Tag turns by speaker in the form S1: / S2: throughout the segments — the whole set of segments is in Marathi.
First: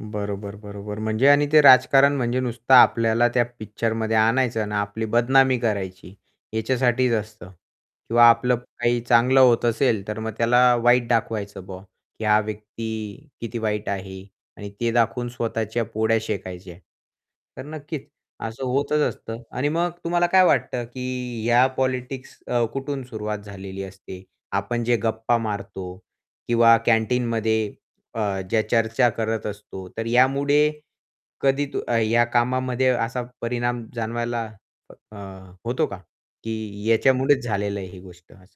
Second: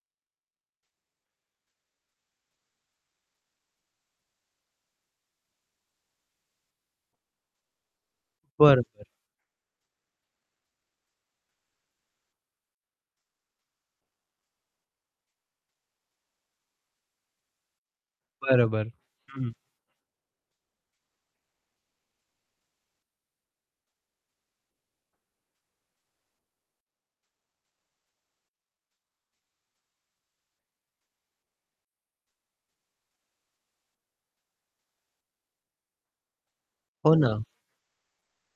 S1: बरोबर, बरोबर. म्हणजे आणि ते राजकारण म्हणजे नुसतं आपल्याला त्या पिक्चरमध्ये आणायचं ना, आपली बदनामी करायची, ह्याच्यासाठीच असतं. किंवा आपलं काही
S2: बरोबर.
S1: चांगलं होत असेल, तर मग त्याला वाईट दाखवायचं बॉ, की हा व्यक्ती किती वाईट आहे आणि ते दाखवून स्वतःच्या पोळ्या शेकायच्या. तर नक्कीच, असं
S2: बरोबर.
S1: होतच असतं
S2: हं, हं.
S1: आणि मग तुम्हाला काय वाटतं की, ह्या पॉलिटिक्स अ, कुठून सुरुवात झालेली असते? आपण जे गप्पा मारतो किंवा कॅन्टीनमध्ये अ, ज्या चर्चा करत असतो, तर यामुळे कधी तो अ, या कामामध्ये असा परिणाम जाणवायला अ, अ, होतो का? की
S2: हो, ना.
S1: याच्यामुळेच झालेलं आहे, ही गोष्ट असं.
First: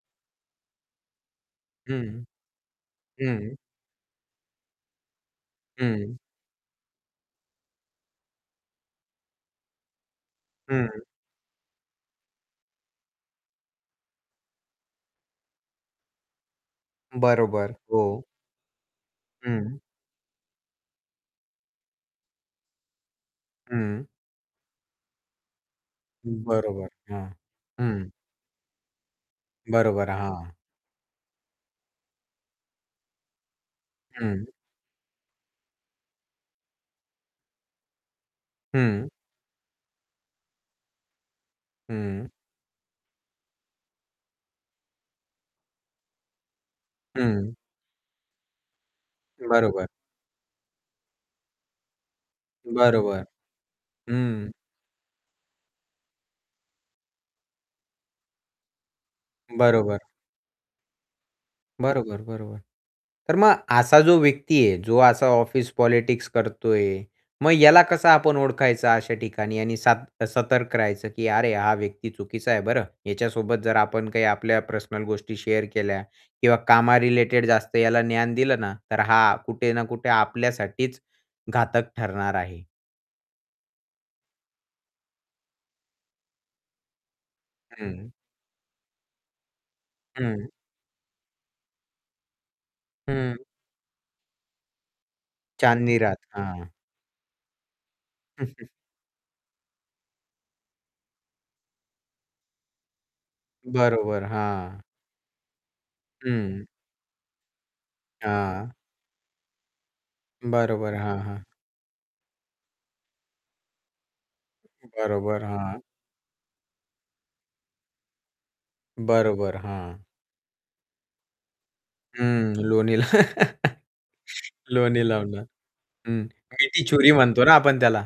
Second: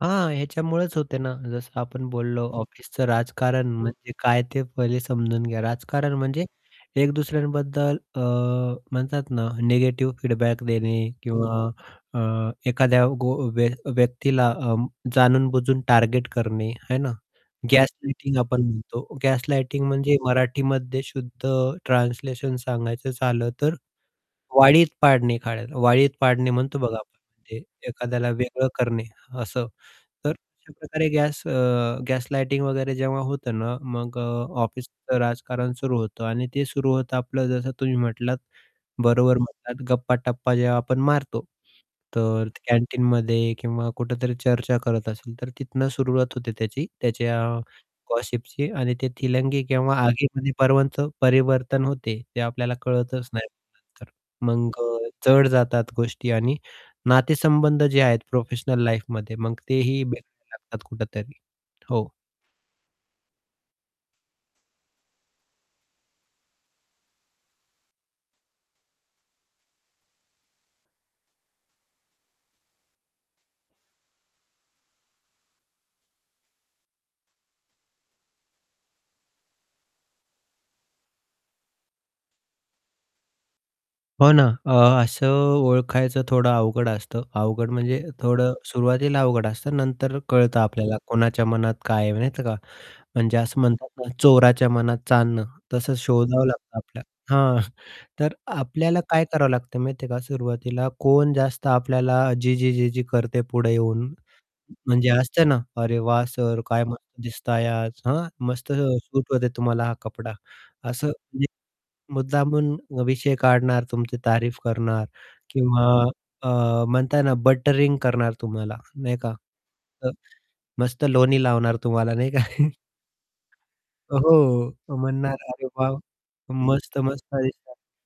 S2: हां. ह्याच्यामुळेच होते ना, जसं आपण
S1: हं.
S2: बोललो ऑफिसचं
S1: हं.
S2: राजकारण म्हणजे काय? ते पहिले समजून घ्या. राजकारण
S1: हं.
S2: म्हणजे एक दुसऱ्यांबद्दल अ, म्हणतात ना, निगेटिव्ह फीडबॅक
S1: हं.
S2: देणे किंवा अ, एखाद्या गो व्य व्यक्तीला अं, जाणून-बुजून टार्गेट करणे, है ना.
S1: बरोबर, हो.
S2: गॅस-लाइटिंग आपण म्हणतो,
S1: हं.
S2: गॅस-लाइटिंग म्हणजे मराठीमध्ये शुद्ध ट्रान्सलेशन सांगायचं झालं, तर
S1: हं.
S2: वाळीत पाडणे एखाद्याला. वाळीत पाडणे म्हणतो
S1: बरोबर,
S2: बघा
S1: हां.
S2: आपण,
S1: हं.
S2: एखाद्याला वेगळं करणे, असं.
S1: बरोबर,
S2: तर
S1: हां.
S2: अशा प्रकारे गॅस अ, गॅस-लाइटिंग वगैरे, जेव्हा होतं ना, मग अ,
S1: हं.
S2: ऑफिसचं राजकारण सुरू होतं आणि ते सुरू होतं आपलं, जसं तुम्ही म्हटलात,
S1: हं.
S2: बरोबर म्हणतात. गप्पा-टप्पा जेव्हा आपण मारतो,
S1: हं.
S2: तर कॅन्टीनमध्ये किंवा कुठेतरी चर्चा करत असेल, तर तिथून सुरुवात होते त्याची. त्याच्या
S1: हं.
S2: गॉसिपची आणि ते थीलंगी
S1: बरोबर.
S2: केंव्हा आगीमध्ये पर्वांच परिवर्तन होते, ते आपल्याला
S1: बरोबर,
S2: कळतच नाही नंतर.
S1: हं.
S2: मग अ, जड जातात गोष्टी आणि नातेसंबंध जे आहेत, प्रोफेशनल लाईफमध्ये मग
S1: बरोबर.
S2: तेही बिघडू लागतात कुठेतरी. हो.
S1: बरोबर, बरोबर. तर मग असा जो व्यक्ती आहे, जो असा ऑफिस पॉलिटिक्स करतोय. मग ह्याला कसं आपण ओळखायचं, अशा ठिकाणी? आणि सात सतर्क राहायचं की अरे, हा व्यक्ती चुकीचा आहे बरं. ह्याच्यासोबत जर आपण काही आपल्या पर्सनल गोष्टी शेअर केल्या किंवा कामा रिलेटेड जास्त याला ज्ञान दिलं ना, तर हा, कुठे ना कुठे आपल्यासाठीच घातक ठरणार आहे.
S2: हो ना. अ, असं ओळखायचं थोडं अवघड असतं. अवघड म्हणजे
S1: हं.
S2: थोडं सुरुवातीला अवघड असतं. नंतर अ,
S1: हं.
S2: कळतं आपल्याला, कोणाच्या मनात काय आहे, माहीत आहे का?
S1: हं.
S2: म्हणजे असं म्हणतात ना, चोराच्या मनात चांदणं. तसंच
S1: चांदनी रात,
S2: शोधावं
S1: हां.
S2: लागतं आपल्याला. हां, तर आपल्याला काय करावं लागतं, माहिती आहे का? सुरवातीला कोण जास्त आपल्याला जी-जी, जी-जी करते पुढे येऊन,
S1: बरोबर, हां.
S2: म्हणजे असते ना, अरे वाह! सर
S1: हं.
S2: काय मस्त दिसताय आज, हां, मस्त
S1: हां.
S2: सूट होते तुम्हाला हा कपडा.
S1: बरोबर,
S2: असं,
S1: हां, हां.
S2: म्हणजे मुद्दामून विषय काढणार, तुमची तारीफ करणार
S1: बरोबर, हां.
S2: किंवा अ, म्हणता ना, बटरिंग करणार. तुम्हाला नाही का.
S1: बरोबर, हां.
S2: अ, मस्त लोणी लावणार तुम्हाला, नाही का.
S1: हं, लोणी ला
S2: अ, हो, तो
S1: लोणी
S2: म्हणणार,
S1: लावणार.
S2: "अरे" "वाह!
S1: हं, मीठी
S2: मस्त,
S1: छूरी
S2: मस्त!
S1: म्हणतो ना,
S2: दिसताय."
S1: आपण त्याला.